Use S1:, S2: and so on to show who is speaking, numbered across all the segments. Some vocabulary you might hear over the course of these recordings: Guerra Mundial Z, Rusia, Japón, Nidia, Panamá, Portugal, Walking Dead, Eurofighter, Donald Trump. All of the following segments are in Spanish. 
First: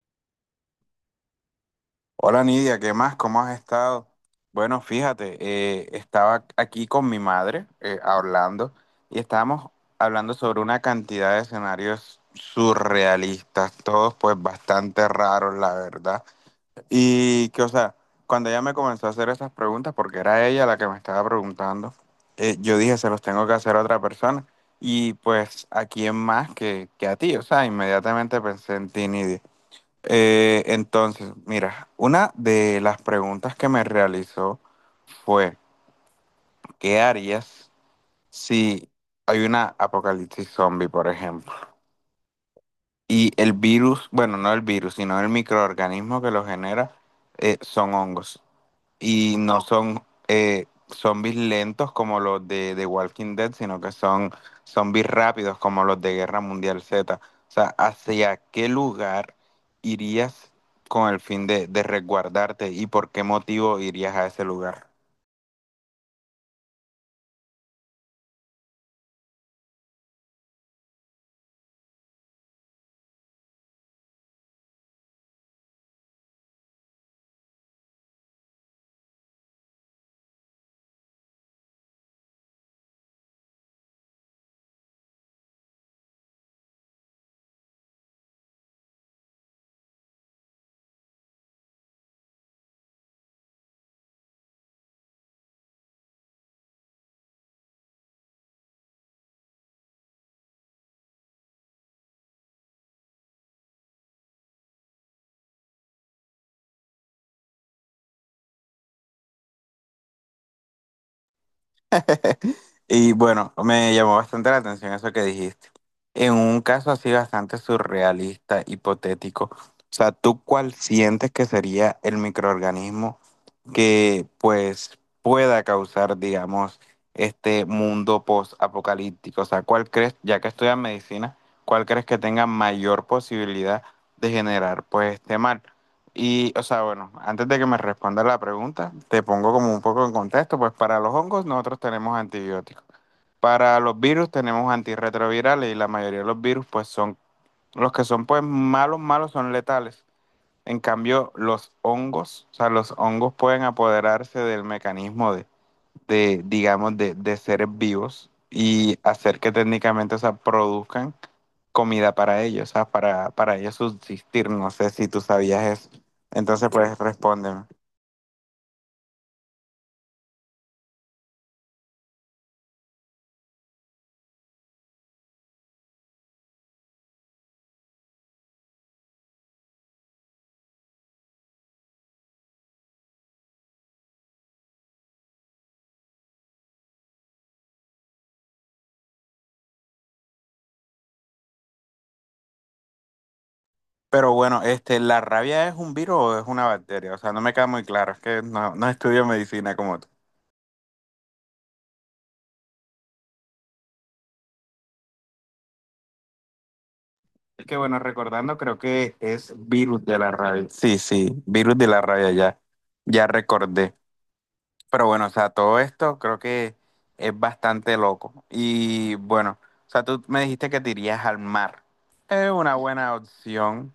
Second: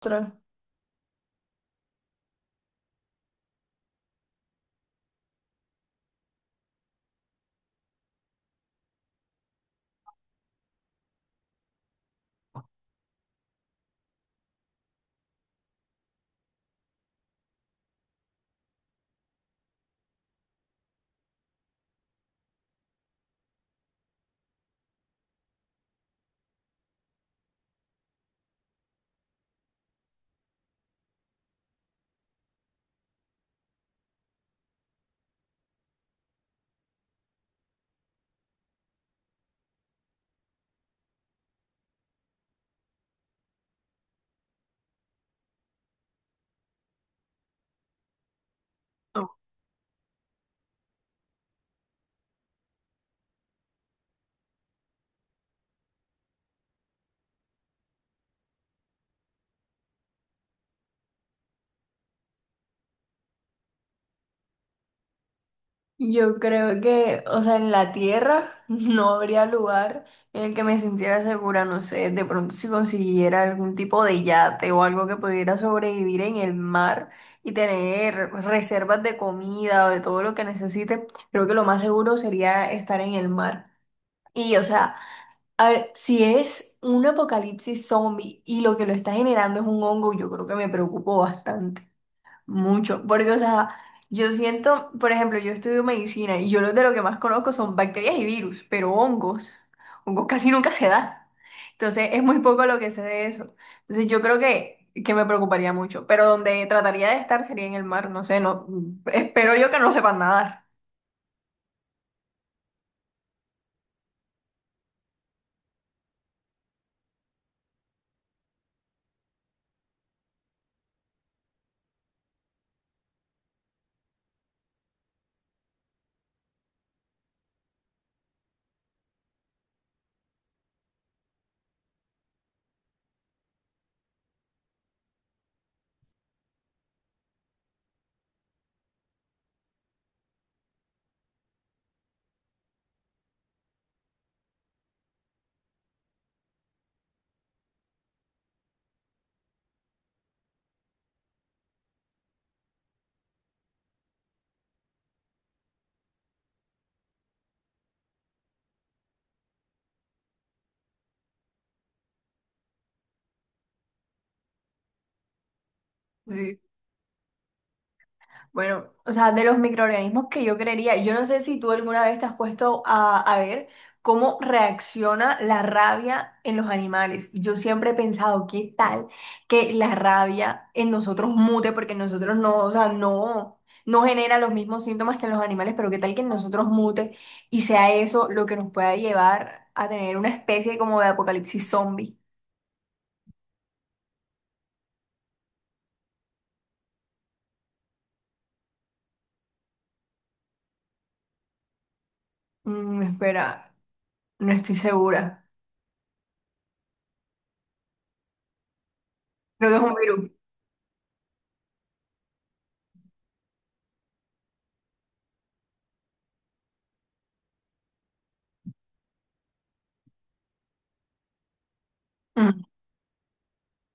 S1: Ostras.
S2: Hola Nidia, ¿qué más? ¿Cómo has estado? Bueno, fíjate, estaba aquí con mi madre hablando y estábamos hablando sobre una cantidad de escenarios surrealistas, todos pues bastante raros, la verdad. Y que, o sea, cuando ella me comenzó a hacer esas preguntas, porque era ella la que me estaba preguntando, yo dije, se los tengo que hacer a otra persona. Y pues, ¿a quién más que a ti? O sea, inmediatamente pensé en ti, Nidia. Entonces, mira, una de las preguntas que me realizó fue, ¿qué harías si hay una apocalipsis zombie, por ejemplo? Y el virus, bueno, no el virus, sino el microorganismo que lo genera, son hongos. Y no son zombies lentos como los de Walking Dead, sino que son zombies rápidos como los de Guerra Mundial Z. O sea, ¿hacia qué lugar irías con el fin de resguardarte y por qué motivo irías a ese lugar?
S1: Yo creo que, o sea, en la tierra no habría lugar en el que me sintiera segura. No sé, de pronto si consiguiera algún tipo de yate o algo que pudiera sobrevivir en el mar y tener reservas de comida o de todo lo que necesite, creo que lo más seguro sería estar en el mar. Y, o sea, a ver, si es un apocalipsis zombie y lo que lo está generando es un hongo, yo creo que me preocupo bastante. Mucho, porque, o sea, yo siento, por ejemplo, yo estudio medicina y yo lo que más conozco son bacterias y virus, pero hongos, hongos casi nunca se da. Entonces, es muy poco lo que sé de eso. Entonces, yo creo que me preocuparía mucho, pero donde trataría de estar sería en el mar. No sé, no, espero yo que no sepan nadar.
S2: Y bueno, me llamó bastante la atención eso que dijiste. En un caso así bastante surrealista, hipotético, o sea, ¿tú cuál sientes que sería el microorganismo que pues pueda causar, digamos, este mundo post-apocalíptico? O sea, ¿cuál crees, ya que estudias medicina, cuál crees que tenga mayor posibilidad de generar pues este mal? Y, o sea, bueno, antes de que me respondas la pregunta, te pongo como un poco en contexto, pues para los hongos nosotros tenemos antibióticos. Para los virus tenemos antirretrovirales y la mayoría de los virus pues son los que son pues malos, malos son letales. En cambio, los hongos, o sea, los hongos pueden apoderarse del mecanismo de seres vivos y hacer que técnicamente, o sea, produzcan comida para ellos, o sea, para ellos subsistir. No sé si tú sabías eso.
S1: Sí.
S2: Entonces, pues respóndeme.
S1: Bueno, o sea, de los microorganismos que yo creería, yo no sé si tú alguna vez te has puesto a ver cómo reacciona la rabia en los animales. Yo siempre he pensado, ¿qué tal que la rabia en nosotros mute? Porque nosotros no, o sea, no, no genera los mismos síntomas que en los animales, pero ¿qué tal que en nosotros mute y sea eso lo que nos pueda llevar a tener una especie como de apocalipsis zombie?
S2: Pero bueno, este, ¿la rabia es un virus o es una bacteria? O sea, no me queda muy claro, es que no estudio medicina como tú.
S1: Espera, no estoy segura.
S2: Es que bueno, recordando, creo que es
S1: Creo que es un
S2: virus de
S1: virus.
S2: la rabia. Sí, sí, virus de la rabia, ya. Ya recordé. Pero bueno, o sea, todo esto creo que es bastante loco. Y bueno, o sea, tú me dijiste que te irías al mar. Es
S1: Mm.
S2: una buena opción,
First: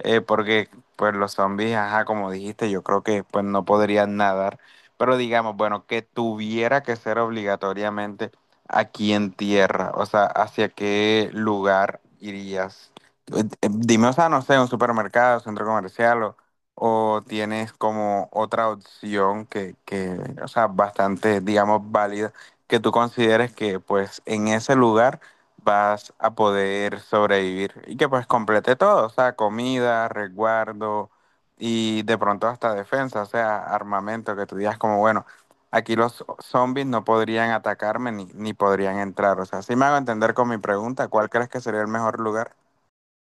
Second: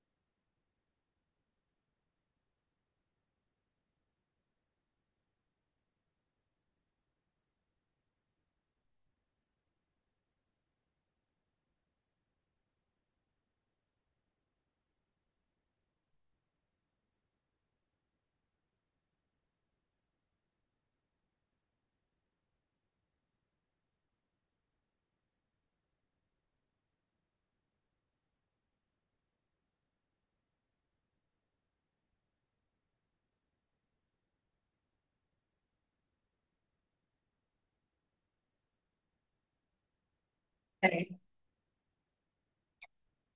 S2: porque pues los zombies, ajá, como dijiste, yo creo que pues no podrían nadar. Pero digamos, bueno, que tuviera que ser obligatoriamente aquí en tierra. O sea, ¿hacia qué lugar irías? Dime, o sea, no sé, un supermercado, centro comercial o tienes como otra opción o sea, bastante, digamos, válida, que tú consideres que pues en ese lugar vas a poder sobrevivir y que pues complete todo, o sea, comida, resguardo y de pronto hasta defensa, o sea, armamento, que tú digas como, bueno, aquí los zombies no podrían atacarme ni podrían entrar, o sea, si me hago entender con mi pregunta, ¿cuál crees que sería el mejor lugar?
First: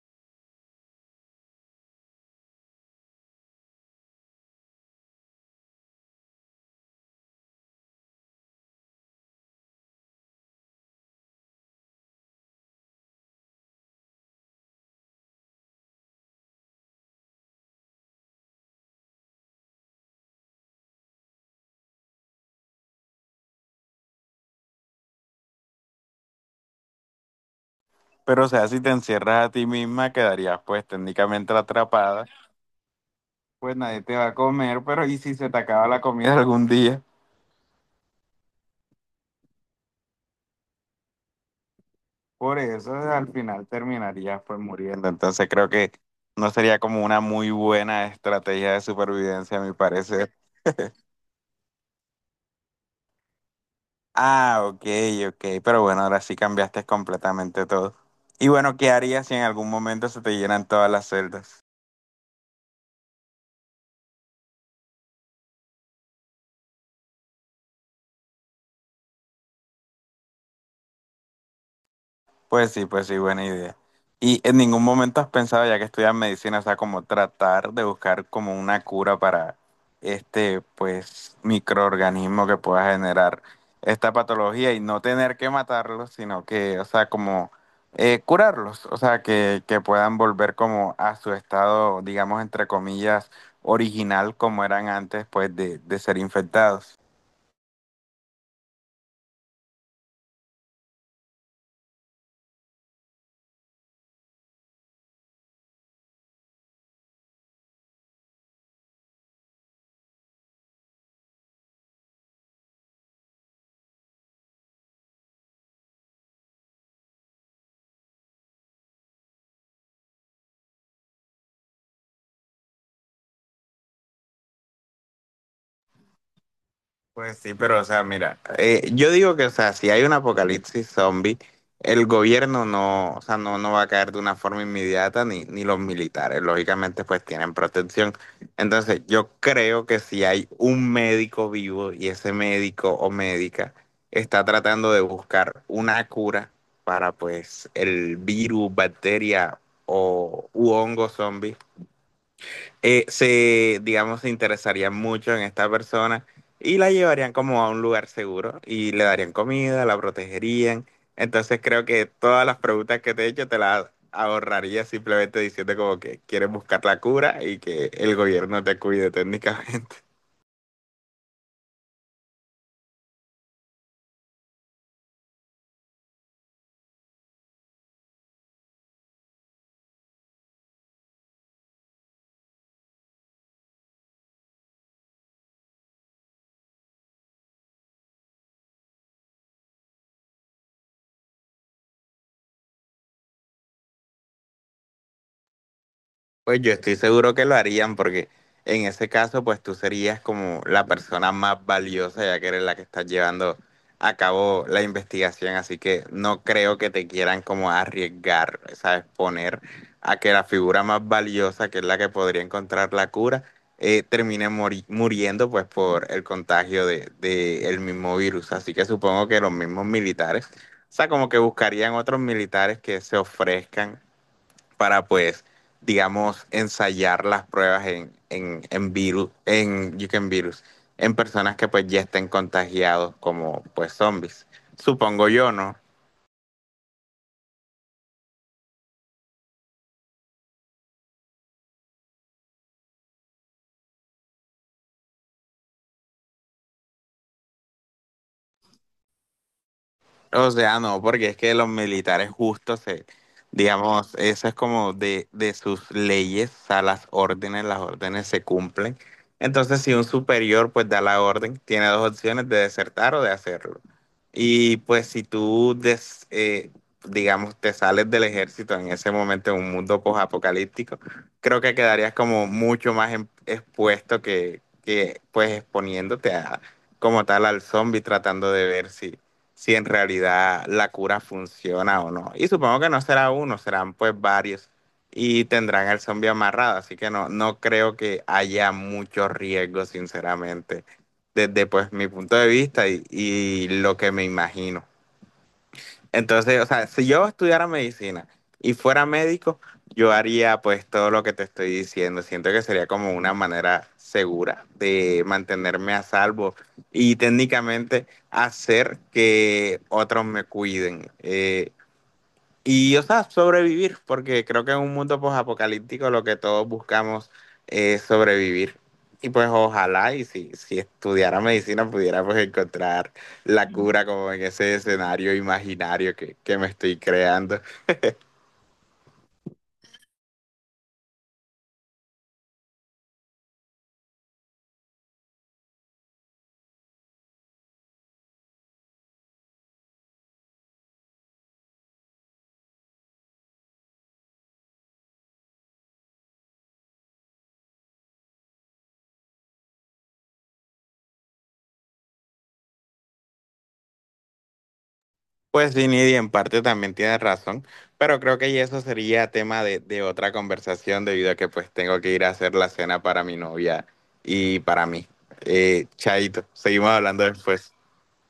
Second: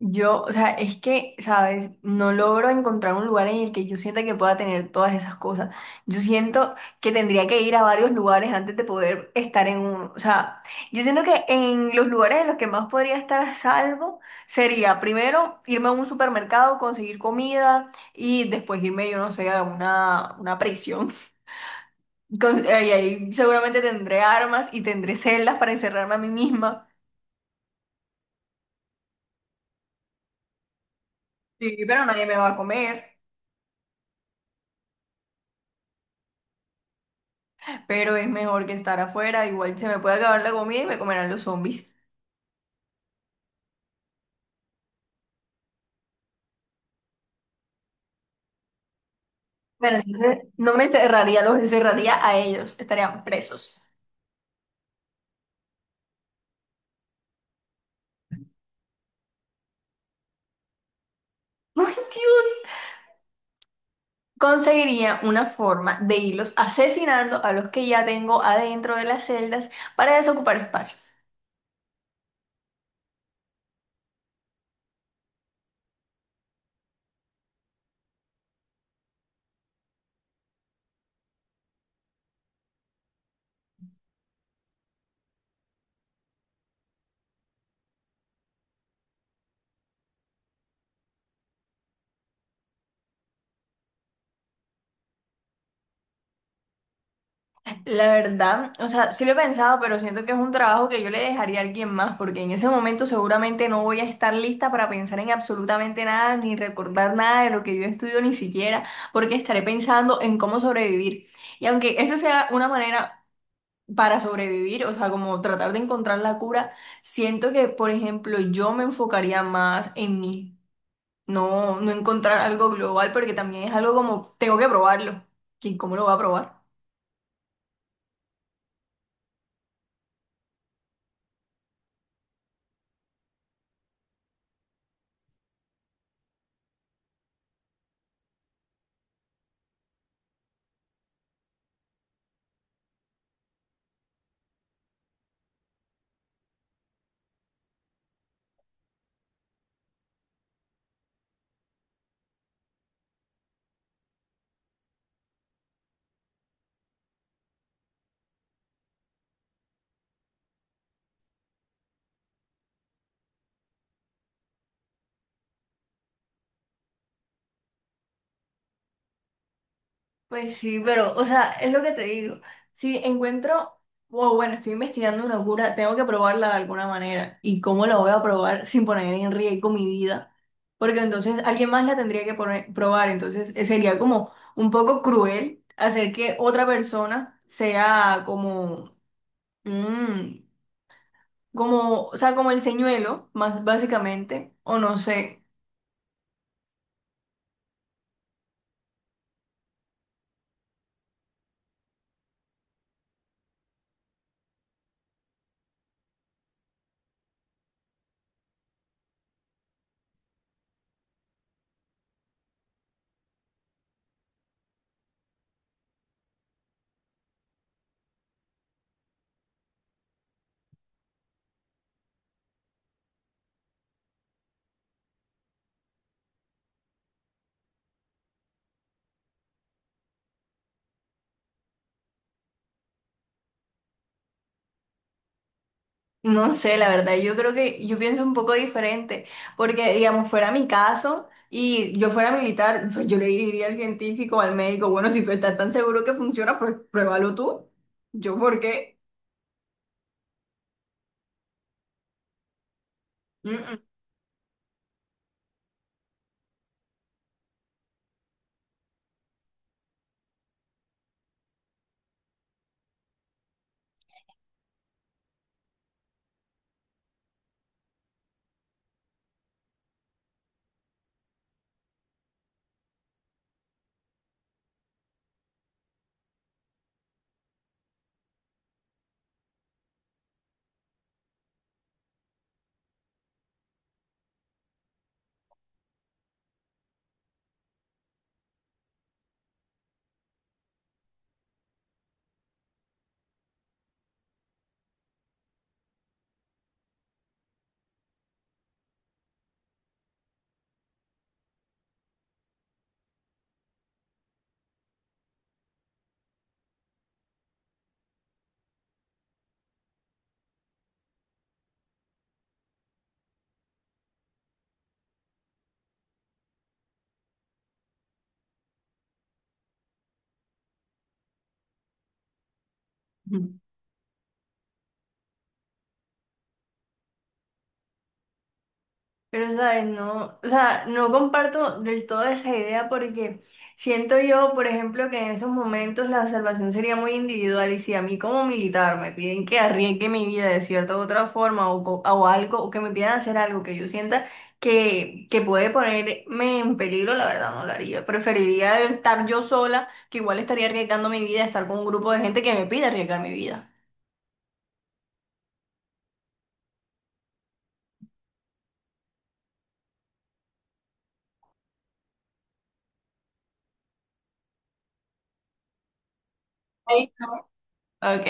S1: Yo, o sea, es que, ¿sabes? No logro encontrar un lugar en el que yo sienta que pueda tener todas esas cosas. Yo siento que tendría que ir a varios lugares antes de poder estar en uno. O sea, yo siento que en los lugares en los que más podría estar a salvo sería primero irme a un supermercado, conseguir comida y después irme, yo no sé, a una prisión. Ahí, ahí seguramente tendré armas y tendré celdas para encerrarme a mí misma.
S2: Pero, o sea, si te encierras a ti misma, quedarías pues técnicamente
S1: Sí, pero nadie
S2: atrapada,
S1: me va a comer.
S2: pues nadie te va a comer, pero ¿y si se te acaba la comida algún día?
S1: Pero es mejor que estar afuera. Igual se me puede acabar la comida y me comerán los zombies.
S2: Por eso al final terminarías pues muriendo. Entonces creo que no sería como una muy buena estrategia de supervivencia, a mi
S1: Bueno,
S2: parecer.
S1: entonces, no me encerraría, los encerraría a ellos. Estarían presos.
S2: Ah, ok, ok, pero bueno, ahora sí cambiaste completamente todo. Y bueno, ¿qué harías si en algún momento se te llenan todas las celdas?
S1: ¡Ay, Dios! Conseguiría una forma de irlos asesinando a los que ya tengo adentro de las celdas para desocupar espacio.
S2: Pues sí, buena idea. Y en ningún momento has pensado, ya que estudias medicina, o sea, como tratar de buscar como una cura para este, pues, microorganismo que pueda generar esta patología y no tener que matarlos, sino que, o sea, como curarlos, o sea, que puedan volver como a su estado, digamos, entre comillas, original como eran antes, pues, de ser infectados.
S1: La verdad, o sea, sí lo he pensado, pero siento que es un trabajo que yo le dejaría a alguien más, porque en ese momento seguramente no voy a estar lista para pensar en absolutamente nada, ni recordar nada de lo que yo estudio ni siquiera, porque estaré pensando en cómo sobrevivir. Y aunque esa sea una manera para sobrevivir, o sea, como tratar de encontrar la cura, siento que, por ejemplo, yo me enfocaría más en mí, no, no encontrar algo global, porque también es algo como, tengo que probarlo. ¿Quién cómo lo va a probar?
S2: Pues sí, pero o sea, mira, yo digo que, o sea, si hay un apocalipsis zombie, el gobierno no, o sea, no va a caer de una forma inmediata, ni los militares, lógicamente, pues tienen protección. Entonces, yo creo que si hay un médico vivo y ese médico o médica está tratando de buscar una cura para, pues, el virus, bacteria o u hongo zombie, se, digamos, se interesarían mucho en esta persona y la llevarían como a un lugar seguro y le darían comida, la protegerían. Entonces creo que todas las preguntas que te he hecho te las ahorraría simplemente diciendo como que quieres buscar la cura y que el gobierno te cuide técnicamente.
S1: Pues sí, pero, o sea, es lo que te digo. Si encuentro, o bueno, estoy investigando una cura, tengo que probarla de alguna manera. ¿Y cómo la voy a probar sin poner en riesgo mi vida? Porque entonces alguien más la tendría que probar. Entonces sería como un poco cruel hacer que otra persona sea como, mm, como, o sea, como el señuelo, más básicamente, o no sé.
S2: Pues yo estoy seguro que lo harían porque en ese caso pues tú serías como la persona más valiosa ya que eres la que estás llevando a cabo la investigación, así que no creo que te quieran como arriesgar, ¿sabes? Poner a que la figura más valiosa, que es la que podría encontrar la cura, termine muriendo pues por el contagio de el mismo virus, así que supongo que los mismos militares, o sea, como que buscarían otros militares que se ofrezcan para pues, digamos, ensayar las pruebas en virus, en you can virus, en personas que pues ya estén contagiados como pues zombies. Supongo yo, ¿no?
S1: No sé, la verdad, yo creo que yo pienso un poco diferente, porque digamos, fuera mi caso y yo fuera militar, pues yo le diría al científico, al médico, bueno, si tú estás tan seguro que funciona, pues pruébalo tú. Yo, ¿por qué?
S2: O sea, no, porque es que los militares justo se,
S1: Mm,
S2: digamos, eso es como de sus leyes, o sea, las órdenes se cumplen. Entonces, si un superior pues da la orden, tiene dos opciones de desertar o de hacerlo. Y pues si tú, digamos, te sales del ejército en ese momento en un mundo posapocalíptico, creo que quedarías como mucho más expuesto que pues exponiéndote a, como tal al zombie tratando de ver si si en realidad la cura funciona o no. Y supongo que no será uno, serán pues varios y tendrán el zombie amarrado, así que no creo que haya mucho riesgo, sinceramente, desde pues mi punto de vista y lo que me imagino. Entonces, o sea, si yo estudiara medicina y fuera médico, yo haría pues todo lo que te estoy diciendo. Siento que sería como una manera segura de mantenerme a salvo y técnicamente hacer que otros me cuiden. Y, o sea, sobrevivir, porque creo que en un mundo posapocalíptico lo que todos buscamos es sobrevivir. Y pues ojalá, y si estudiara medicina, pudiera pues encontrar
S1: mm.
S2: la cura como en ese escenario imaginario que me estoy creando.
S1: Pero, ¿sabes? No, o sea, no comparto del todo esa idea porque siento yo, por ejemplo, que en esos momentos la salvación sería muy individual, y si a mí como militar me piden que arriesgue mi vida de cierta u otra forma o, o algo, o que me pidan hacer algo que yo sienta que puede ponerme en peligro, la verdad no lo haría. Preferiría estar yo sola, que igual estaría arriesgando mi vida, estar con un grupo de gente que me pide arriesgar mi vida.
S2: Pues sí, Nidia, en parte también tienes razón, pero creo que ya eso sería tema de otra conversación debido a que pues tengo que ir a hacer la cena para mi novia y para mí. Chaito, seguimos
S1: Ay,
S2: hablando después.
S1: ok.